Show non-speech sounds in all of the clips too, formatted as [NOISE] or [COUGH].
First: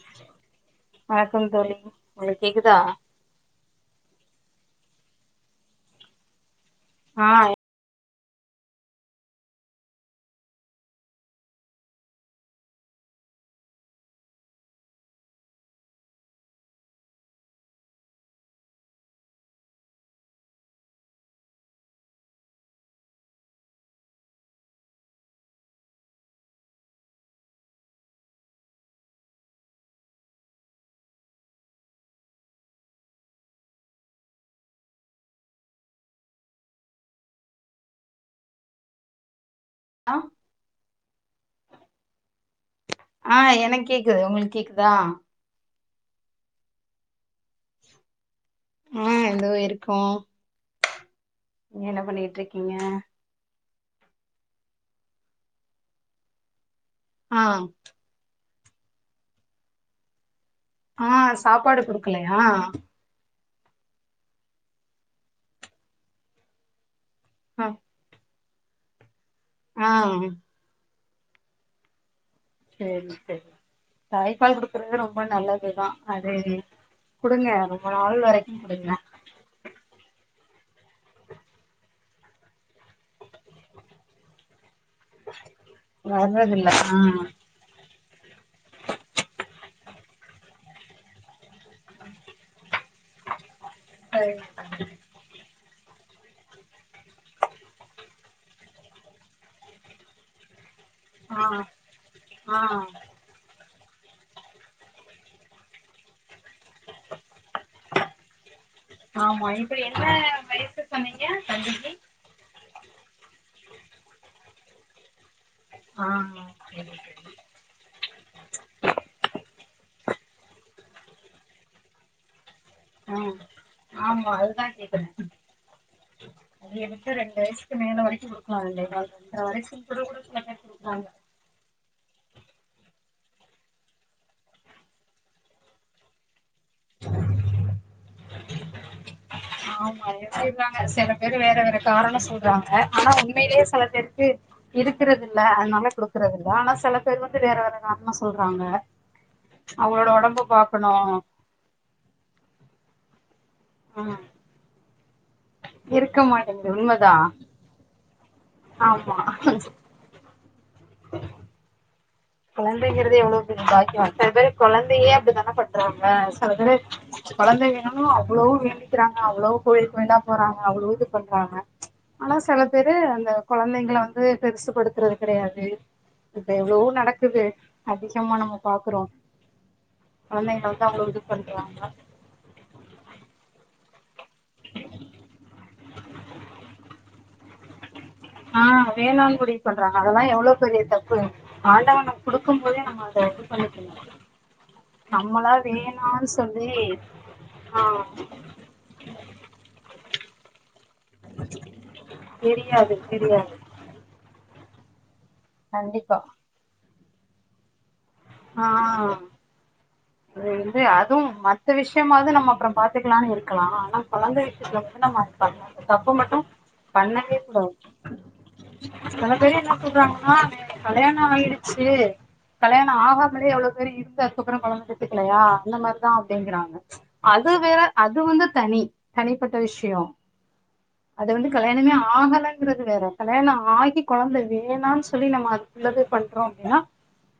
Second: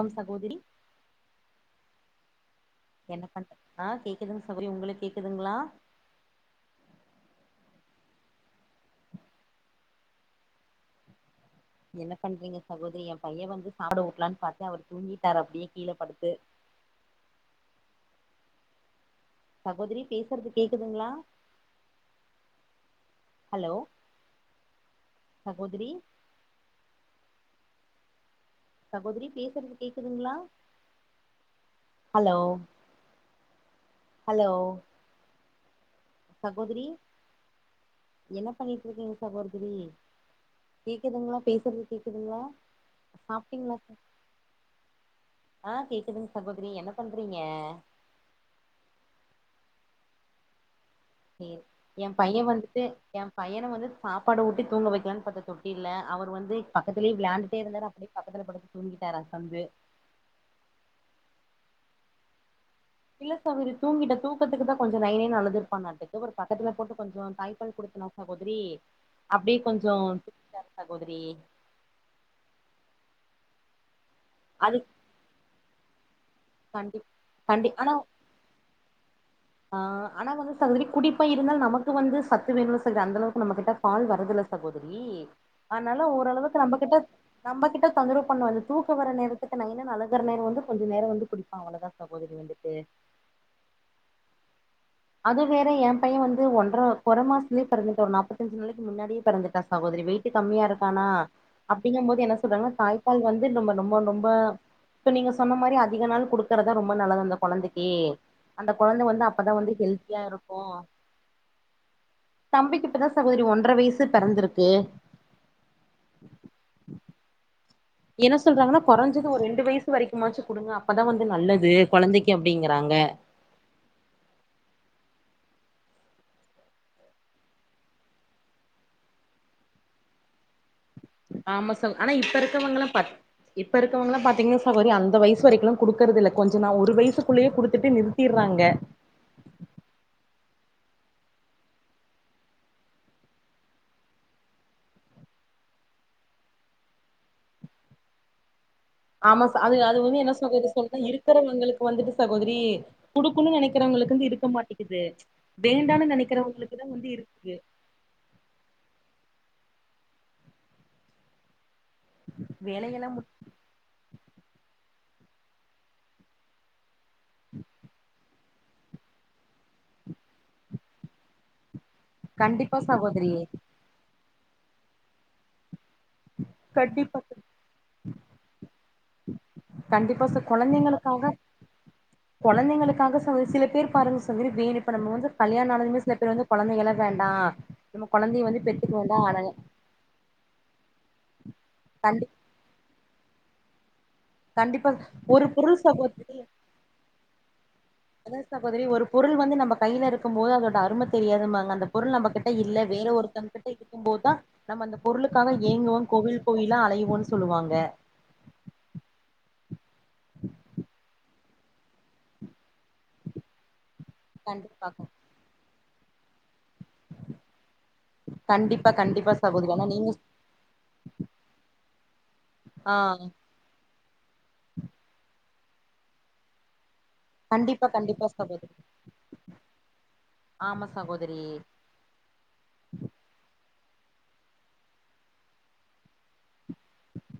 ஆம் சகோதரி வணக்கம் தோழி உங்களுக்கு கேக்குதா என்ன பண்றீங் ஆ கேக்குதுங்க சகோதரி உங்களுக் கேக்குதுங்ளா ஆ என்ன பண்றீங்க சகோதரி ஏ பையே வந்து சாப்பாடு ஊட்டலான்னு பாத்தே அவர் தூங்கிட்டா அப்டியே கீழே படுத்து சகோதரி பேசுறது கேக்குதுங்ளா ஹலோ சகோதரி சகோதரி பேசுறது கேக்குதுங்களா ஹலோ ஹலோ சகோதரி என்ன பண்ணீட்டு இருக்கீங்க சகோதரி கேக்குதுங்களா பேசுறது கேக்குதுகளா ஆ எனக்கு கேக்குது உங்களுக் கேக்குதா ஆ கேக்குதுங்க சகோதரி என்ன பண்றீங்க ஆ எதோ இருக்கோ சேரி நீங்க என்ன ஏ பையே பண்ணிட்டு இருக்கீங்க வந்துட்டு ஏ பையன வந்து சாப்பாடு ஊட்டி தூங்க வைக்கலான்னு பாத்தா தொட்டில்ல அவர் வந்து பக்கத்துலே ஆ விளான்ட்டே இருந்தாரு அப்டியே பக்கத்துல படுத்து தூங்கிட்டாரு அசந்து ஆ சாப்பாடு குடுக்கலயா இல்ல சகோதரி தூங்கிட்டா தூக்கத்துக்கு தா கொஞ்சோ நய நயனு அழுதுருப்பான்நாட்டுக்கு ஒரு பக்கத்துல போட்டு கொஞ்சோ தாய்ப்பால் குடுத்தனா சகோதரி அப்டியே ஆ கொஞ்சோ டாரு சகோதரி சேரி சேரி தாய்பால் அதுக்கு குடுக்குறது ரொம்ப நல்லதுதா அது கண்டி குடுங்க கண்டி ரொம்ப ஆனா நாள் வரைக்கு குடுங்க ஆ ஆனா வந்து சகோதரி குடிப்பா இருந்தாலு நமக்கு வந்து சத்து வேணு சரி அந்த அளவுக்கு நம்ம கிட்ட பால் வர்ரதுல்ல சகோதரி அதனால ஓரளவுக்கு வர்றதில்ல நம்ம கிட்ட நம்ம கிட்ட தொந்தரவு பண்ணாது அது தூக்கோ வர நேரத்துக்கு நய நயனு அழுகுற நேரம் வந்து கொஞ்சோ நேரோ வந்து குடிப்பான் அவ்வளோதா சகோதரி வந்துட்டு ஆ அது வேற ஏ பையே வந்து ஓன்ற கொற மாசத்திலேயே பொறந்துட்டா ஒரு நாப்பதஞ்சு நாளைக்கு முன்னாடியே பொறந்துட்டா சகோதரி வெயிட் கம்மியா இருக்கானா ஆ அப்படிங்கும் போது என்ன ஆ சொல்றாங்கன்னா தாய் மக்கள் வந்து நம்ம நொம்ப நொம்ப இப்ப நீங்க சொன்ன மாரி அதிக நாள் குடுக்குறதா ரொம்ப நல்லது அந்த கொழந்தைக்கி அந்த கொழந்தை வந்து ஆமா அப்பதா வந்து இப்ப என்ன ஹெல்த்தியா இருக்கு வயசு சொன்னீங்க தம்பிக்கு தம்பிக்கு இப்பதா சகோதரி ஒன்றர வயசு பெறந்திருக்கு ஆ செரி என்ன சொல்றாங்கனா கொறஞ்சது ஒரு ரெண்டு வயசு வரைக்குமாச்சு குடுங்க அப்பதா வந்து நல்லது கொழந்தைக்கு அப்டிங்கறாங்க ஆ ஆமா அதுதா கேக்குறே அதிகபச்ச ரெண்டு வயசுக்கு மேல வரைக்கு பகுடுக்கலா ரெண்டே கால் ரென்ற வயசுல கூட குடுக்றவங்க குடுக்குறாங்க ஆமா சகோ ஆனா இப்ப இருக்கவங்க எல்லா பா இப்ப இருக்கவங்கலா பாத்தீங்கனனா சகோதரி அந்த வயசு வரைக்கு குடுக்குதில்ல கொஞ்ச நா ஒரு வயசுக்குல்லயே குடுத்துட்டு நிறுத்திறாங்க ஆமா இப்டின்றாங்க சில பேரு வேற வேற காரண சொல்றாங்க ஆனா உண்மையிலே செல பேருக்கு இருக்கறதுல்ல அதனால குடுக்குறதுல்ல ஆனா செல பேரு வந்து வேற வேற காரணொ சொல்றாங்க ஆமா அது அது அவங்களோட வந்து என்ன ஒடம்ப சகோதரி பாக்கணு சொல்ற இருக்றவங்களுக்கு வந்துட்டு சகோதரி குடுக்குனு நெனைக்க கிறவங்ளுக்கு ம் வந்து இருக்க மாட்டேக்குது வேண்டானு இருக்க மாட்டேங்குது நெனைக்கிறவங்ளுக்கு வந்து உண்மதா இருக்குது ஆமா [INAUDIBLE] வேலையெல்லா கொழந்தைங்றது எவ்வளவு பெரிய பாக்கியோ செல பேரு கொழந்தயே அப்டித்தான பன்றாங்க செல பேரு கொழந்த வேனூனு அவ்ளோ வேண்டிக்கிறாங்க அவ்ளோ கோயிலு கோயிலா போறாங்க அவ்ளோ இது பண்றாங்க ஆனா செல கண்டிப்பா பேரு அந்த சகோதரி கொழந்தங்கள வந்து பெருசு படுத்துறது கெடையாது இப்ப எவ்வளோ கண்டிப்பா நடக்குது அதிகமா நம்ம பாக்குறோ கண்டிப்பா கொழந்தைகள் தா அவ்ளோ இது பண்றாங்க கொழந்தைளுக்காக சகோதரி சில பேர் பாருங்க சகோதரி வேன் இப்ப நம்ம வந்து கல்யாண ஆனதுமே சில பேரு வந்து கொழந்தைகளே வேண்டா நம்ம கொழந்தைய ஆ வந்து பெத்துக்க வேண்டா ஆனாங்க வேணாங்குடி சொல்றாங்க அதலா எவ்ளொ பெரிய தப்பு ஆண்டவ நம்ம கண்டி குடுக் க்கும்போதே நம்ம அத இது பண்ணிக்கனு கண்டிப்பா ஒரு நம்மளா பொருள் வேணானு சகோதரி சொல்லி ஆ அதா சகோதரி ஒரு பொருள் வந்து நம்ம கைல இருக்கும் போது அதோட அருமத் தெரியாதும்பாங்க அந்த பொருள் நம்ம கிட்ட இல்ல தெரியாது வேற ஒருத்தங்க தெரியாது கிட்ட இருக்குபோதா நம்ம அந்த பொருளுக்காக ஏங்குவோ கண்டிப்பா கோவில் கோயிலா அலைய்வோன்னு சொல்லுவாங்க ஆ இது வந்து அதுவு மத்த விஷயமாவது நம்ம அப்பறொ பாத் க்கலானு இருக்லா ஆனா கொழந்தை விஷயத்துல கண்டிப்பா வந்து நம்லா தப்பு மட்டு பண்ணவே கூடாது கண்டிப்பா செல கண்டிப்பா பேரு சகோதரி என்னா ஆனா நீங்க சொல்றாங்ன்னா கல்யாண ஆயிடுச்சு கல்யாண ஆ ஆகாமலயே எவ்ளோ பேரு இருந்து அதுக்கப்பறோ கொழந்து பெத் துக்கலயா அந்த மாரிதா அப்டிங்றாங்க அது வேற கண்டிப்பா அது கண்டிப்பா வந்து சகோதரி தனி தனிப்பட்ட விஷயொ ஆமா சகோ அது வந்து கல்யாணமே ஆகல ங்கிறது வேற கல்யாணம் ஆகி கொழந்தை வேணானு சொல்லி நம்ம அதுக்குள்ளத பண்றோ ஏன்னா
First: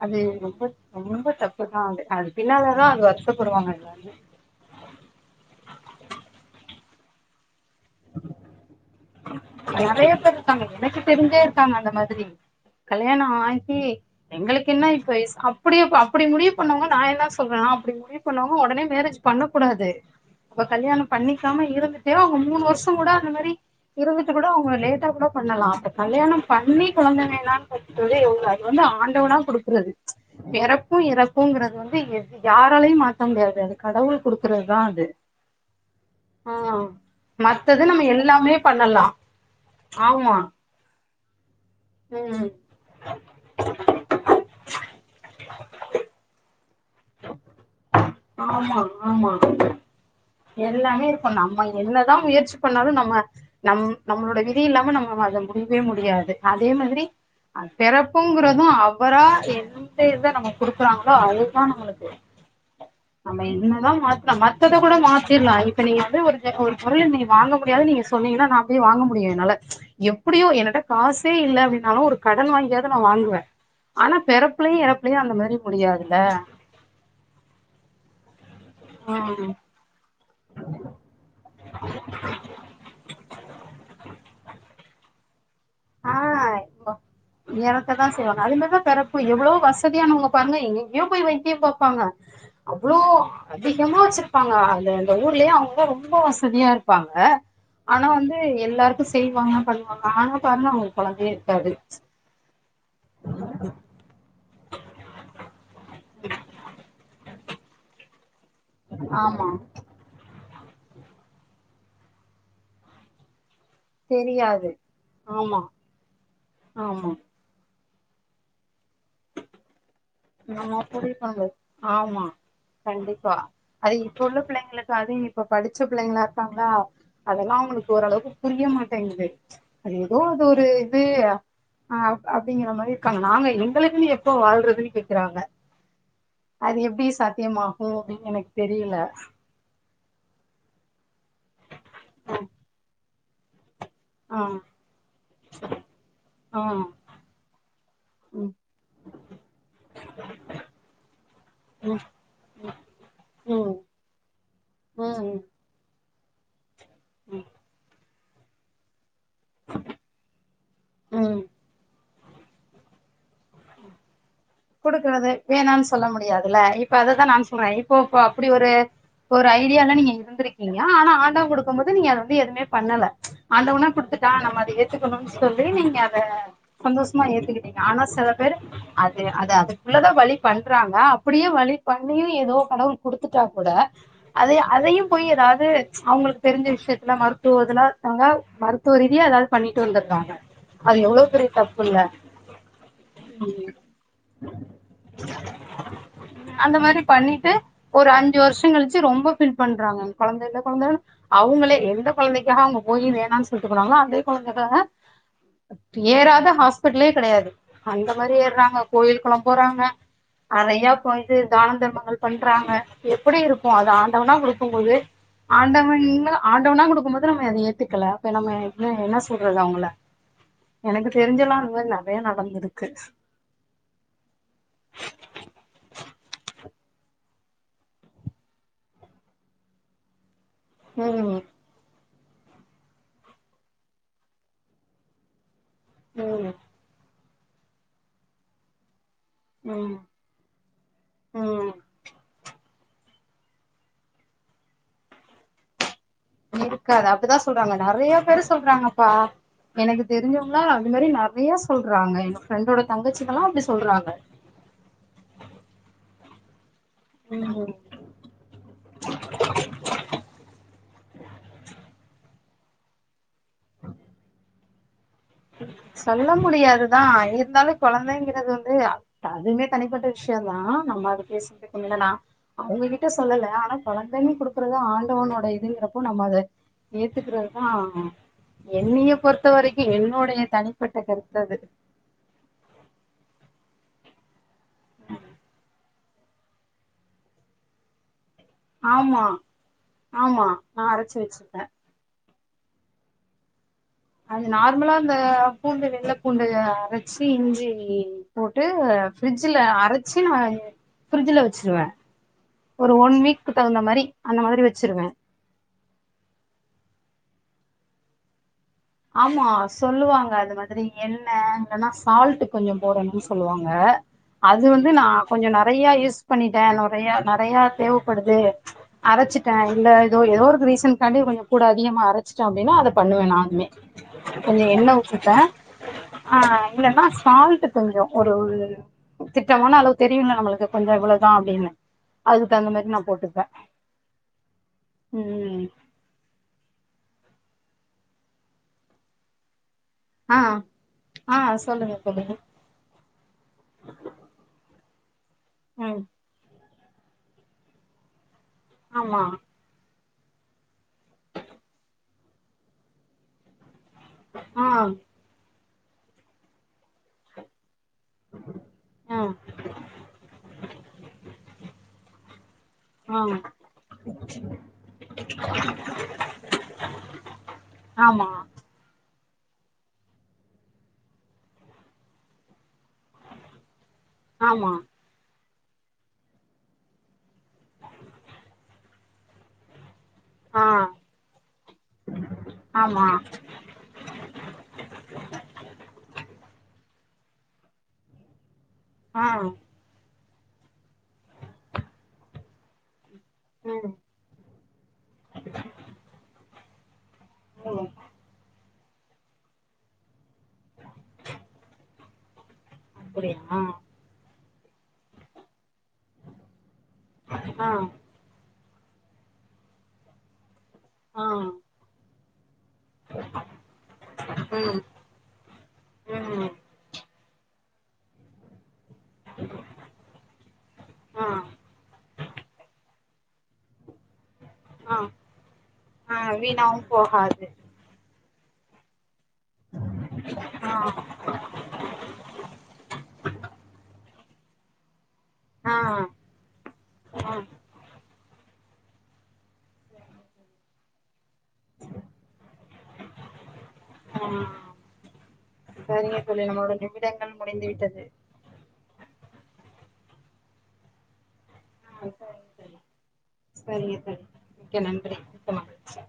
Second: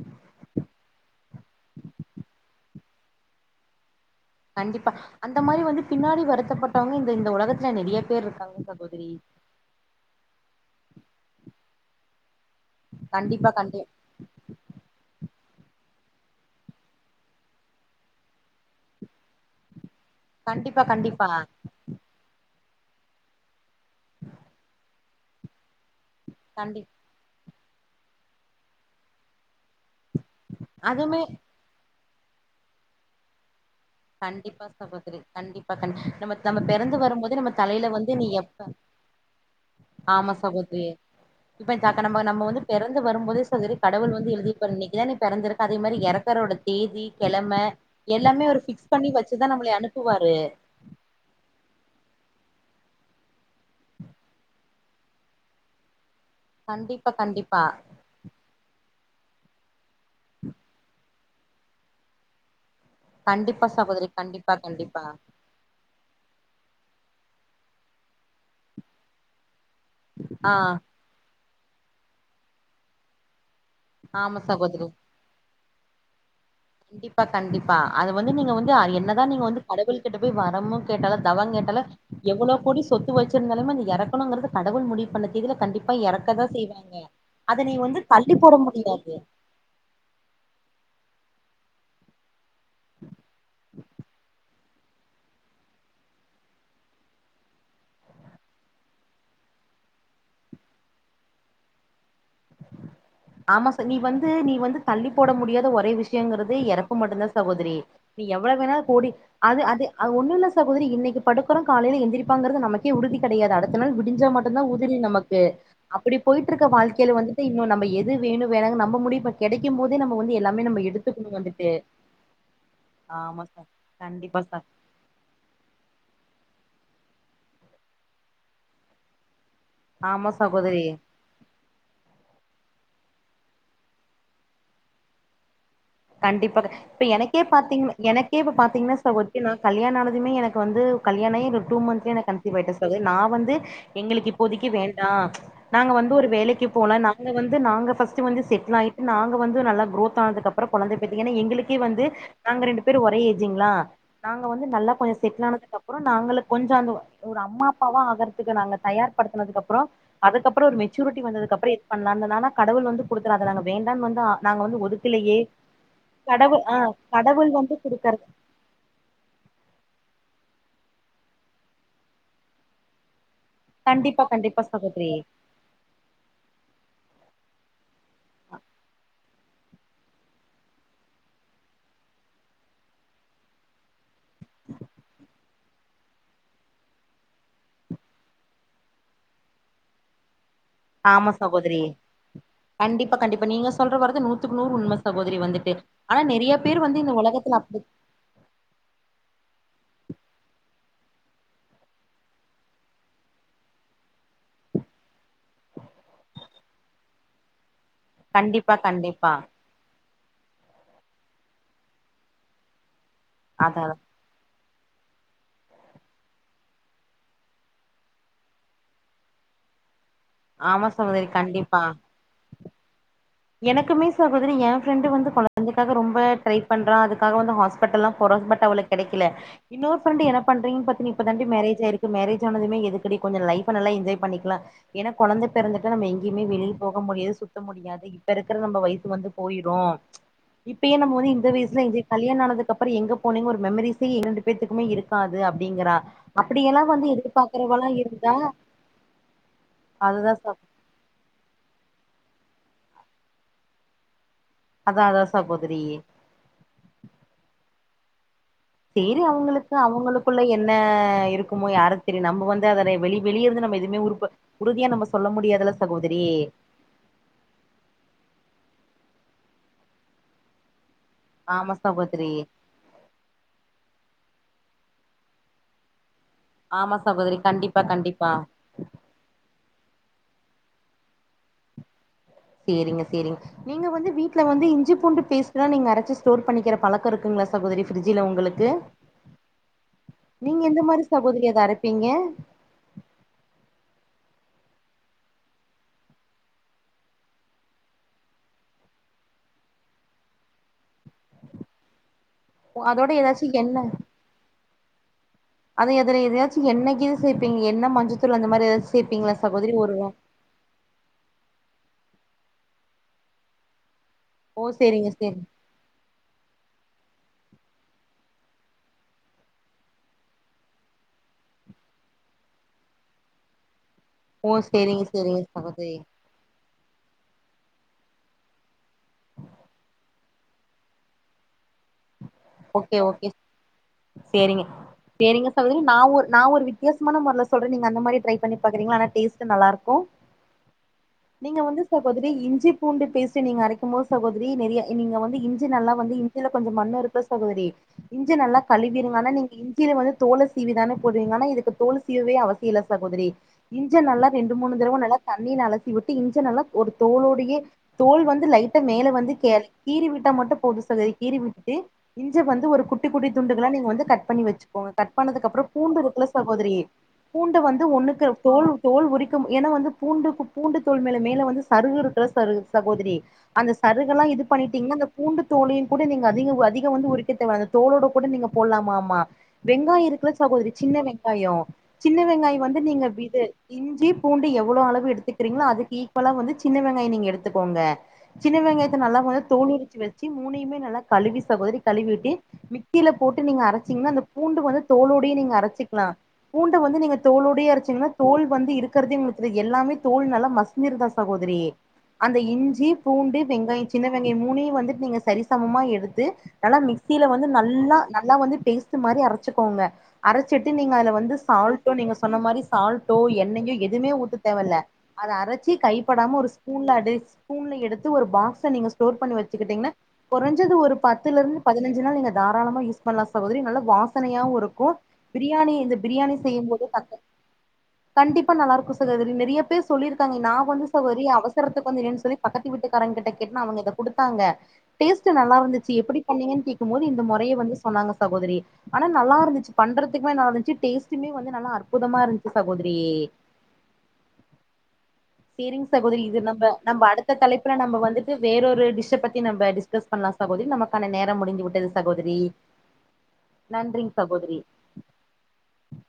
அது ரொம்ப ரொம்ப தப்புதா அது அது பின்னாடிதா அது வருத்தப்படுவாங்க [UNINTELLIGIBLE] கண்டிப்பா அந்த மாரி வந்து பின்னாடி வருத்தப்பட்டவங்க இந்த இந்த ஒலகத்துல நெறைய பேர் இருக்காங்க சகோதரி நெறைய பேரு இருக்காங்க எனக்கு தெரிஞ்சே இருக்காங்க அந்த மாதிரி கல்யாணோ கண்டிப்பா கண்டி ஆகி எங்களுக்கு என்ன இப்ப அப்டி அப்டி முடிவு பண்ணவங்க நா என்னா சொல்ற நா அப்டி முடி பண்ணவங்க ஒடனே மேரேஜ் பண்ணக்கூடாது இப்ப கண்டிப்பா கல்யாணோ கண்டிப்பா பண்ணிக்காம இருந்துட் ட்டு அவுங்க மூணு வருஷோ கூட அந்த மாரி இருந்துட்டு கூட அவுங்க லேட்டா கூட பண்ணலா அப்ப கல்யாணம் கண்டி பண்ணி கொழந்தை வேணானு [UNINTELLIGIBLE] அது வந்து ஆண்டவனா குடுக்குறது பெறப்பு அதுமே எறப்புங்கறத வந்து எது யாராலயு மாத்த முடியாது அது கடவுள் கண்டிப்பா குடுக்கறதுதா அது சகோதரி கண்டிப்பா கண் நம்ம ஆ நம்ம பெறந்து வர போது நம்ம மத்தது தலைல நம்ம வந்து நீ எல்லாமே எப்ப பண்ணலா ஆமா சகோதரி இப்பொ இந்தாக்க நம்ம நம்ம ம் வந்து பெறந்து வரும்போதே சகோதரி கடவுள் வந்து எழுதிப்பாரு இன்னைக்குதா நீ பெறந்திக்க அதே மாதிரி எறக்கறோட தேதி கெழமை எல்லாமே ஒரு ஆமா பிக்ஸ் ஆமா எல்லாமே இருக்கு நம்ம என்னதா முயற்சி பண்ணாலு நம்ம நம் நம்மளோட விதி இல்லாம நம்ம அத முடிவே முடியாது அதே மாதிரி கண்டிப்பா கண்டிப்பா பெறப் புங்கறது அவராக எந்த இத நமக் குடுக்குறங்களோ அது த்லா நம்மளுக்கு நம்ம கண்டிப்பா என்னதா சகோதரி மாத்லா கண்டிப்பா மத்த கூட கண்டிப்பா மாத்தலா சேர்லா இப்ப நீங்க வந்து ஒரு ஒரு பொருள நீ வாங்க முடியாது சொன்னீங்கனா நா போயி வாங்க முடியு என்னால எப்புடியோ ஆ என்னட காசே இல்ல அப்டினாலு ஒரு கடன் வாங்கியது நா வாங்குவே ஆனா ஆமா பெறப்புலையு சகோதரி எறப்புலையு அந்த மாரி முடியாதுல்ல கண்டிப்பா கண்டிப்பா அது வந்து நீங்க வந்து என்னதா நீங்க வந்து கடவுள் கிட்ட போய் வரமு கேட்டாலு தவொ கேட்டாலு எவ்வளோ கோடி சொத்து வச்சிருந்தாலுமே இந்ல எறக்கணுங்கறது கடவுள் முடிவு பண்ண தேதில கண்டிப்பா ஆ எறக்குதா செய்வாங்க அதனீ வந்து தள்ளி போட முடியாது எவ்ளோ வஸ் ஸதியானவங்க பாருங்க எங்கியோ போய் வைத்தியம் பாப்பாங்க அவ்ளோ அதிகமா வெச்சிருப்பாங்க அத அந்த ஊர்லயே அவங்க ரொம்ப வசதியா இருப்பாங்க ஆனா வந்து எல்லாருக்கு செய்வாங்க பண்ணுவாங்க ஆனா பாருங்க அவங்களுக்கு கொழந்தயே இருக்காது ஆமா ச நீ வந்து நீ வந்து தள்ளி போட முடியாத ஒரே விஷயங்கறது இறப்பு மட்டுந்தா சகோதரி நீ எவ்வளோ வேணாலு கோடி ஆமா அது அது அது ஒண்ணு இல்ல சகோதரி இன்னைக்கு படுக்கறோ காலையில எந்திரிப்பாங்றது நமக் கே உறுதி கெடையாது அடுத்த நாள் விடிஞ்சா மட்டுந் தா தெரியாது உதிறி நமக்கு ஆமா அப்படி போயிட்டு இருக்க ஆமா வாழ்க்கையில வந்து இன்னு நம்ம எது வேணு வேணாங்கனு நம்ம முடியு பண் கெடைக்கும் போது நம்ம வந்து எல்லாமே ஆமா நம்ம எடுத்துக்கணு புளிக்கொழம்பு வந்துட்டு ஆமா கண்டிப்பா ஆமா சார் அது இப்வுள்ள கண்டிப்பா சார் பிள்ளைங்களுக் கதே இப்ப படிச்ச பிள்ளைங்களா இருக்காங்களா அதெல்லா அவங்களுக்கு ஓரளவுக்கு புரிய மாட்டேங்கிது அது ஏதோ ஆமா அது ஒரு சகோதரி இது அ அப்டிங்கிற மாரி இருக்காங்க நாங்க எங்களுக்குன்னு எப்ப வாழ்றதுன்னு கேக்குறாங்க கண்டிப்பாக அது இப்ப எப்டி எனக்கே சாத்தியமாகு பாத்தீங்கனா அப்டின்னு எனக்கே எனக்கு இப்ப பாத்தீங்கன்னா தெரியல சகோத ரி நா கல்யாணோ ஆனதுமே எனக்கு வந்து கல்யாண ஆயே ஒரு டூ மந்த்லயே கன்சிவ் ஆயிட்டே சகோதரி நா வந்து எங்களுக்கு ஆ இப்பபோதிக்கு வேண்டா நாங்க வந்து ஒரு ஆ வேலைக்கு போன நாங்க வந்து நாங்க ஃபர்ஸ்ட்டு வந்து ம் செட்டில் ஆகிட்டு நாங்க வந்து நல்லா குரோத் ஆனதுக்கு அப் புறோ கொழந்த பெத்துக்க எங்குளுக்கே ம் வந்து நாங்க ரெண்டு பேர் ஒரே ஏஜ்ஜிங்ளா ம் நாங்க வந்து நல்லா கொஞ்ச ம் செட்டில் ஆனதுக்கு அப் புறோ நாங்களு கொஞ்ச அந்த ஒரு ம் அம்மா அப்பாவா ஆகறதுக்கு நாங்க தயார் செய் படுத்துனதுக்கு அப்புறோ அதுக்கு அப்பறோ ஒரு மெச்சூரிட்டி ம் வந்ததுக்கு அப்பறோ ஏது பண்லான்னுந்தாங்கோ ஆனா கடவுள் வந்து குடுத்தாரு அத நாங்க வேண்டான்னு வந்து ஆ நாங்க வந்து குடுக்கறது ஒதுக்கலையே வேணானு சொல்ல முடியாதுல்ல கடவுள் ஆ இப்ப அததா நான் கடவுள் சொல்றே வந்து இப்போ இப்ப குடுக்கறது அப்படி ஒரு ஒரு ஐடியாலா நீங்க இருந்திருக்கீங்க ஆனா ஆண்டவன் குடுக்கும் போது நீங்க வந்து அத எதுவுமே பண்ணல ஆண்டவனா கண்டிப்பா குடுத்துட்டா கண்டிப்பா நம்ம அத சகோதரி ஏத்துக்கனுன் சொல்லி நீங்க அத சந்தோஸமா ஏத்துக்கிட்டிங்க ஆனா சில பேரு அ து அது அதுக்குள்ளதா வழி பண்றாங்க அப்பிடியே வழி பண்ணியு எதோ கடவுள் குடுத்துட்டா கூட அதே அதையும் போய் எதாவ்து அவுங்களுக் தெருஞ்ச விஷ்யத்துல மருத்துவ இதுல இருக்காங்க மரு த்துவ ரீதியா எதாது பண்ணிட்டு வந்துர்றாங்க ஆமா சகோதரி கண்டிப்பா கண்டிப்பா நீங்க சொல்ற வரது நூ த்துக்கு நூறு உண்ம சகோதரி வந்துட்டு ஆனா நெறிய அந்த பேர் வந்து மாரி இந்த பண்ணிட்டு உலகத்துல வந்து அப்டி ஒரு அஞ்சு வருஷங் கழிச்சு ரொம்ப ஃபீல் பண்றாங்க கொழந்தயில்ல கொழந்தயில்ல அவுங்களே எந்த கொழந்தைக்காக அவுங்க போயி வேணான் சொல்ட்டு போனாங்ளோ அதே கொழந்தக்காக ஏறாத ஹாஸ்பிட்டலே கெடையாது அந்த மாரி கண்டிப்பா ஏர்றாங்க கண்டிப்பா போறாங்க நெறையா போய்ட்டு தானந் தர்மங்கள் பண்றாங்க எப்புடி இருக்கு அதா அது ஆண் டவனா குடுக்கும் போது ஆண்டவன்னு ஆண்டவனா குடுக்கும் போது நம்ம அத ஏத்துக்கல இப்ப நம்ம என்ன என்ன சொல்றது அவுங்கள ஆமா எனக்கு சகோதரி தெருஞ்சலா இந்த மாரி நறய நடந்துருக்கு எனக்கு சகோதரி எ ஃப்ரெண்டு வந்து கொழந்தைக்காக ரொம்ப ட்ரை பண்றா அது க்காக வந்து ஹாஸ்பட்டல்லா போறா பட் அவளுக்கு கெடைக்கல இன்னொரு ஃப்ரென்டு என்ன பன்றிங்கன் பாத்தனா ம் இப்பதான் டி மேரேஜே ஆயிரு ககு மேரேஜ் ஆனதுமே எதுக்குடி கொஞ்சொ லைஃப நல்லா என்ஜாய் பண்ணிக்லா ஏனா கொழந்த பெறந்துட்டா நம்ம எங்யுமே ம் வெளில போக முடியாது சுத்த முடியாது இப்ப இருக்குற நம்ப வயசு வந்து போயிரு ம் இப்பயே நம்ம வந்து இந்த ம் வயசுல என்ஜாய் கல்யாண ஆனதுக்கப்புற எங்க போனிங் ஒரு மெமரீஸே இரண்டு பேத்துக்குமே இருக்காது அப்டிங்கிறா அப்படியெல்லா இருக்காது வந்து அப்டிதா சொல்றாங்க எதிர்பார்க்கறவளா இருந்தா நெறயா‌பேரு சொல்றாங்கப்பா எனக்கு அதுதா ச தெருஞ்சவுங்ளா இது மாரி நெறயா சொல்றாங்க எங்க ஃப்ரெண்டோட தங்கச்சிகல்லா அப்டி சொல்றாங்க அதா அதா சகோதரி ம் சேரி அவுங்களுக்கு அவுங்களுக்குள்ள என்ன இருக்குமோ யாருக் தெரியு‌ நம்ம வந்து அதன வெளி வெளியருந்து நம்ம எதுமே உறுப்ப உறுதியா நம்ம சொல்ல முடியாதுல சகோதரி சொல்ல முடியாதுதா இருந்தாலு கொழந்தைங்கிறது வந்து அதுமே தனிப்பட்ட விஷ்யொந்தா நம்ம அத பேசிக்க ஆமா சகோதரி [UNINTELLIGIBLE] அவுங்ககிட்ட சொல்லல ஆனா கொழந்தன் குடுக்குறது ஆண்டவனோட இதுங்கிறப்ப நம்ம அத ஆமா சகோதரி ஏத்துக்குறதுதா கண்டிப்பா கண்டிப்பா என்னிய பொறுத்த வரைக்கு என்னோடைய தனிப்பட்ட கருத்தது சேரிங்க சேரிங்க நீங்க வந்து வீட்ல வந்து இஞ்சி பூண்டு பேஸ்ட்லா நீங்க அரச்சு ஸ்டோர் பண்ணிக்கிற பழக்க இருக்குங்ளா சகோதரி ஃப்ரிட்ஜில உங்களுக் கு ஆமா ஆமா நீங்க எந்த நா மாரி அரச்சு சகோதரி அத வச்சுப்பே அரப்பீங்க? அது நார்மலா இந்த பூண்டு வெள்ள பூண்டு அரச்சு இஞ்சி போட்டு ஃப்ரிட்ஜில அரச்சு ஃப்ரிட்ஜில வச்சிருவே ஒரு அதோட ஒன் ஏதாச்சு வீக்கு தகுந்த மாரி அந்த மாதிரி வச்சிருவே அது எதுல எதயாச்சு எண்ண கிது சேப்பிங்க எண்ட மஞ்சத்தூள் அந்த மாரி எதாச்சு ஆமா சொல்லுவாங்க அது வந் து எண்ண இல்லனா சால்ட்டு கொஞ்சொ போடனு சொல்லுவாங்க அது ஓ வந்து நா சேரிங்க சேரி கொஞ்சொ ந றையா யூஸ் பண்ணிட்டே நொறயா நறையா தேவப்படுது அரச்சுட்டே இல்ல எதோ எதோ ஒருக்கு ரீசன்காண்டி கொஞ்சொ கூட அதிகமா அரச்சுட்டே அப்டினா அத பண்ணுவே நானுமே ஓ கொஞ்சொ எண்ண சேரிங்க உட்டுட்டே சேரிங்க சகோதரி ஆ இல்லன்னா சால்ட்டு கொஞ்சொ ஒரு ஒரு திட்டமான அளவு தெரியுல்ல நம்மளுக்கு கொஞ்சொ இவ்வளதா அப்டின்னு அதுக்கு தகுந்த மாரி ஓகே நா ஓகே போட்டுப்பே சேரிங்க சேரிங்க ம் சகோதரி நா ஒரு நா ஒரு வித்தியாசமான மொறைல சொல்றே நீங்க அந்த மாரி ட்ரை பண்ணி பாக்குறீங்ளா ஆனா டேஸ்ட் நல்லாருக்கு ஆ ஆ நீங்க வந்து சொல்லுங்க தோழி சகோதரி இஞ்சி பூண்டு பேஸ்ட்டு நீங்க அரைக்கும் போது சகோதரி நெறைய நீங்க வந்து இஞ்சி நல்லா ம் வந்து கொஞ்ச மண்ணி ருக்கு சகோதரி இஞ்ச நல்லா கழுவிருங்க ஆமா ஆனா நீங்க இஞ்சியில வந்து தோல சீவிதானே போடுவீங்க ஆனா இதுக்கு தோலு சீவவே அவசிய ல்ல சகோதரி இஞ்ச நல்லா ரெண்டு ஆ மூணு தடவ நல்ல தண்ணில அலசி வுட்டு இஞ்ச நல்லா ஒரு தோலோடையே தோல் வந்து லைட் மேல ஆ வந்து கே கீறி விட்டா மட்டு போது சகோத்ரி கீறி விட்டு இஞ்ச வந்து ஒரு குட்டி ஆ குட்டி துண்டுகளா நீங்க வந்து கட் பண்ணி வச்சுகோங்க கட் பண்ணதுக்கப்றோ பூண்டு ருக்கில்ல சகோதரி பூண்ட வந்து ஒண்ணுக்கு ஆமா தோல் தோல் உரிக்கு ஏனா வந்து பூண்டுக்கு பூண்டு தோல் மேல மேல வந்து சருகிருக்கில்ல ச சகோதிரி அந்த சறுகள்லா இது ஆமா பண்ணிட்டீங்னா அந்த பூண்டு தோலி கூட நீங்க அதிக அதிகோ வந்து உரிக்க தேவ அந்த தோலோட கூட நீங்க போட்லாமாமா வெங்காய இருக்குல ஆ சகோதரி சின்ன வெங்காயோ சின்ன வெங்காயொ வந்து நீங்க ஆமா இது இஞ்சி பூண்டு எவ்ளோ அளவு எடுத்துகிறீங்ளோ அதுக்கு ஈக்வலா வந்து சின்ன வெங்காயொ நீங்க எடுத்துகோங்க சின்ன வெங்காயத்த நல்லா ஆ வந்து தோலுரிச்சி வச்சி மூணயுமே நல்லா கழிவி சகோதரி கழிவிட்டு மிக்சில போட்டு நீங்க ம் அரச்சீங்னா அந்த பூண்டு வந்து தோலோடயெ நீங்க அரச்சிக்லா பூண்ட வந்து நீங்க ஓ தோலோடையே அரச்சிங்னா தோல் வந்து இருக் றதே உங்ளுக் தெரியாத் எல்லாமே தோல் நல்லா மசிஞ்ஜிருதா சகோதரி அந்த இஞ்சி அப்படியா பூண்டு ஆ வெங்காயொ சின்ன வெங்காயொ மூணையு வந்துட் நீங்க சரி சமமா எடுத்து நல்லா மிக் மிக்சில வந்து ஆ நல்லா நல்லா வந்து பேஸ்ட் மாரி அரசிக்கோங்க அரச்சிட்டு நீங்க அதுல வந்து சால்டோ நீங்க சொன்ன மாரி சால்ட்டோ எண்ணையோ எதுமே ஊத்த தேவல்ல ம் அத அரச்சி கைபடாம ஒரு ம் ஸ்பூன்ல ஸ்பூன்ல எடுத்து ஒரு பாக்ஸ்ல நீங்க ஸ்டோர் பண்ணி வச்சிகிட்டீங்னா கொறஞ்சது ஒரு ஆ பத்துலர்ந்து பதினஞ்சி நாள் நீங்க தாராளம யூஸ் பண்ல சகோதரி நல்ல வாசனயாவு இருக் க்கு ஆ பிரியாணி இந்த ஆ பிரியாணி செய்யும் வீணாவு போது தக்கா போகாது கண்டிப்பா நல்லார்க்கு சகோதரி நிறைய பேர் சொல்லி இருக்காங்க நா ஆ வந்து சகோதரி அவச அவசரத்துக்கு இல்லென்னு சொல்லி பக்கத்து வீட்டுக்காரங் கிட்ட கேட்ன்னா அவங்க இத குடுத்தாங்க டேஸ்ட் நல்லா ஆ ருந்துச்சு எப்டி ஆ பண்ணீங்கன்னு கேக்கும் போது இந்த முறைய ஆ வந்து சொன்னாங்க சகோதரி ஆனா நல்லார்ந்துச்சி பண்றதுக்மே நல்லார்ந்ச்சி டேஸ்ட் ட்டுமே வந்து நல்லா அற்புதமா இருந்துச்சி சகோதரி சேரிங் சரிங்க சகோதரி இது தோழி நம்ம நம்மளோட நம்ம அடுத்த நிமிடங்கள் முடிந்து தலைப்புல நம்ம விட்டது வந்து வேற ஒரு டிஷ்ஷ பத்தி நம்ம டிஸ்கஸ் பண்ல சகோதரி நமகான நேரம் முடிந்து விட் ஆ சகோதரி சரிங்க தோழி நன்றிங் சகோதரி க்க நன்றி செமா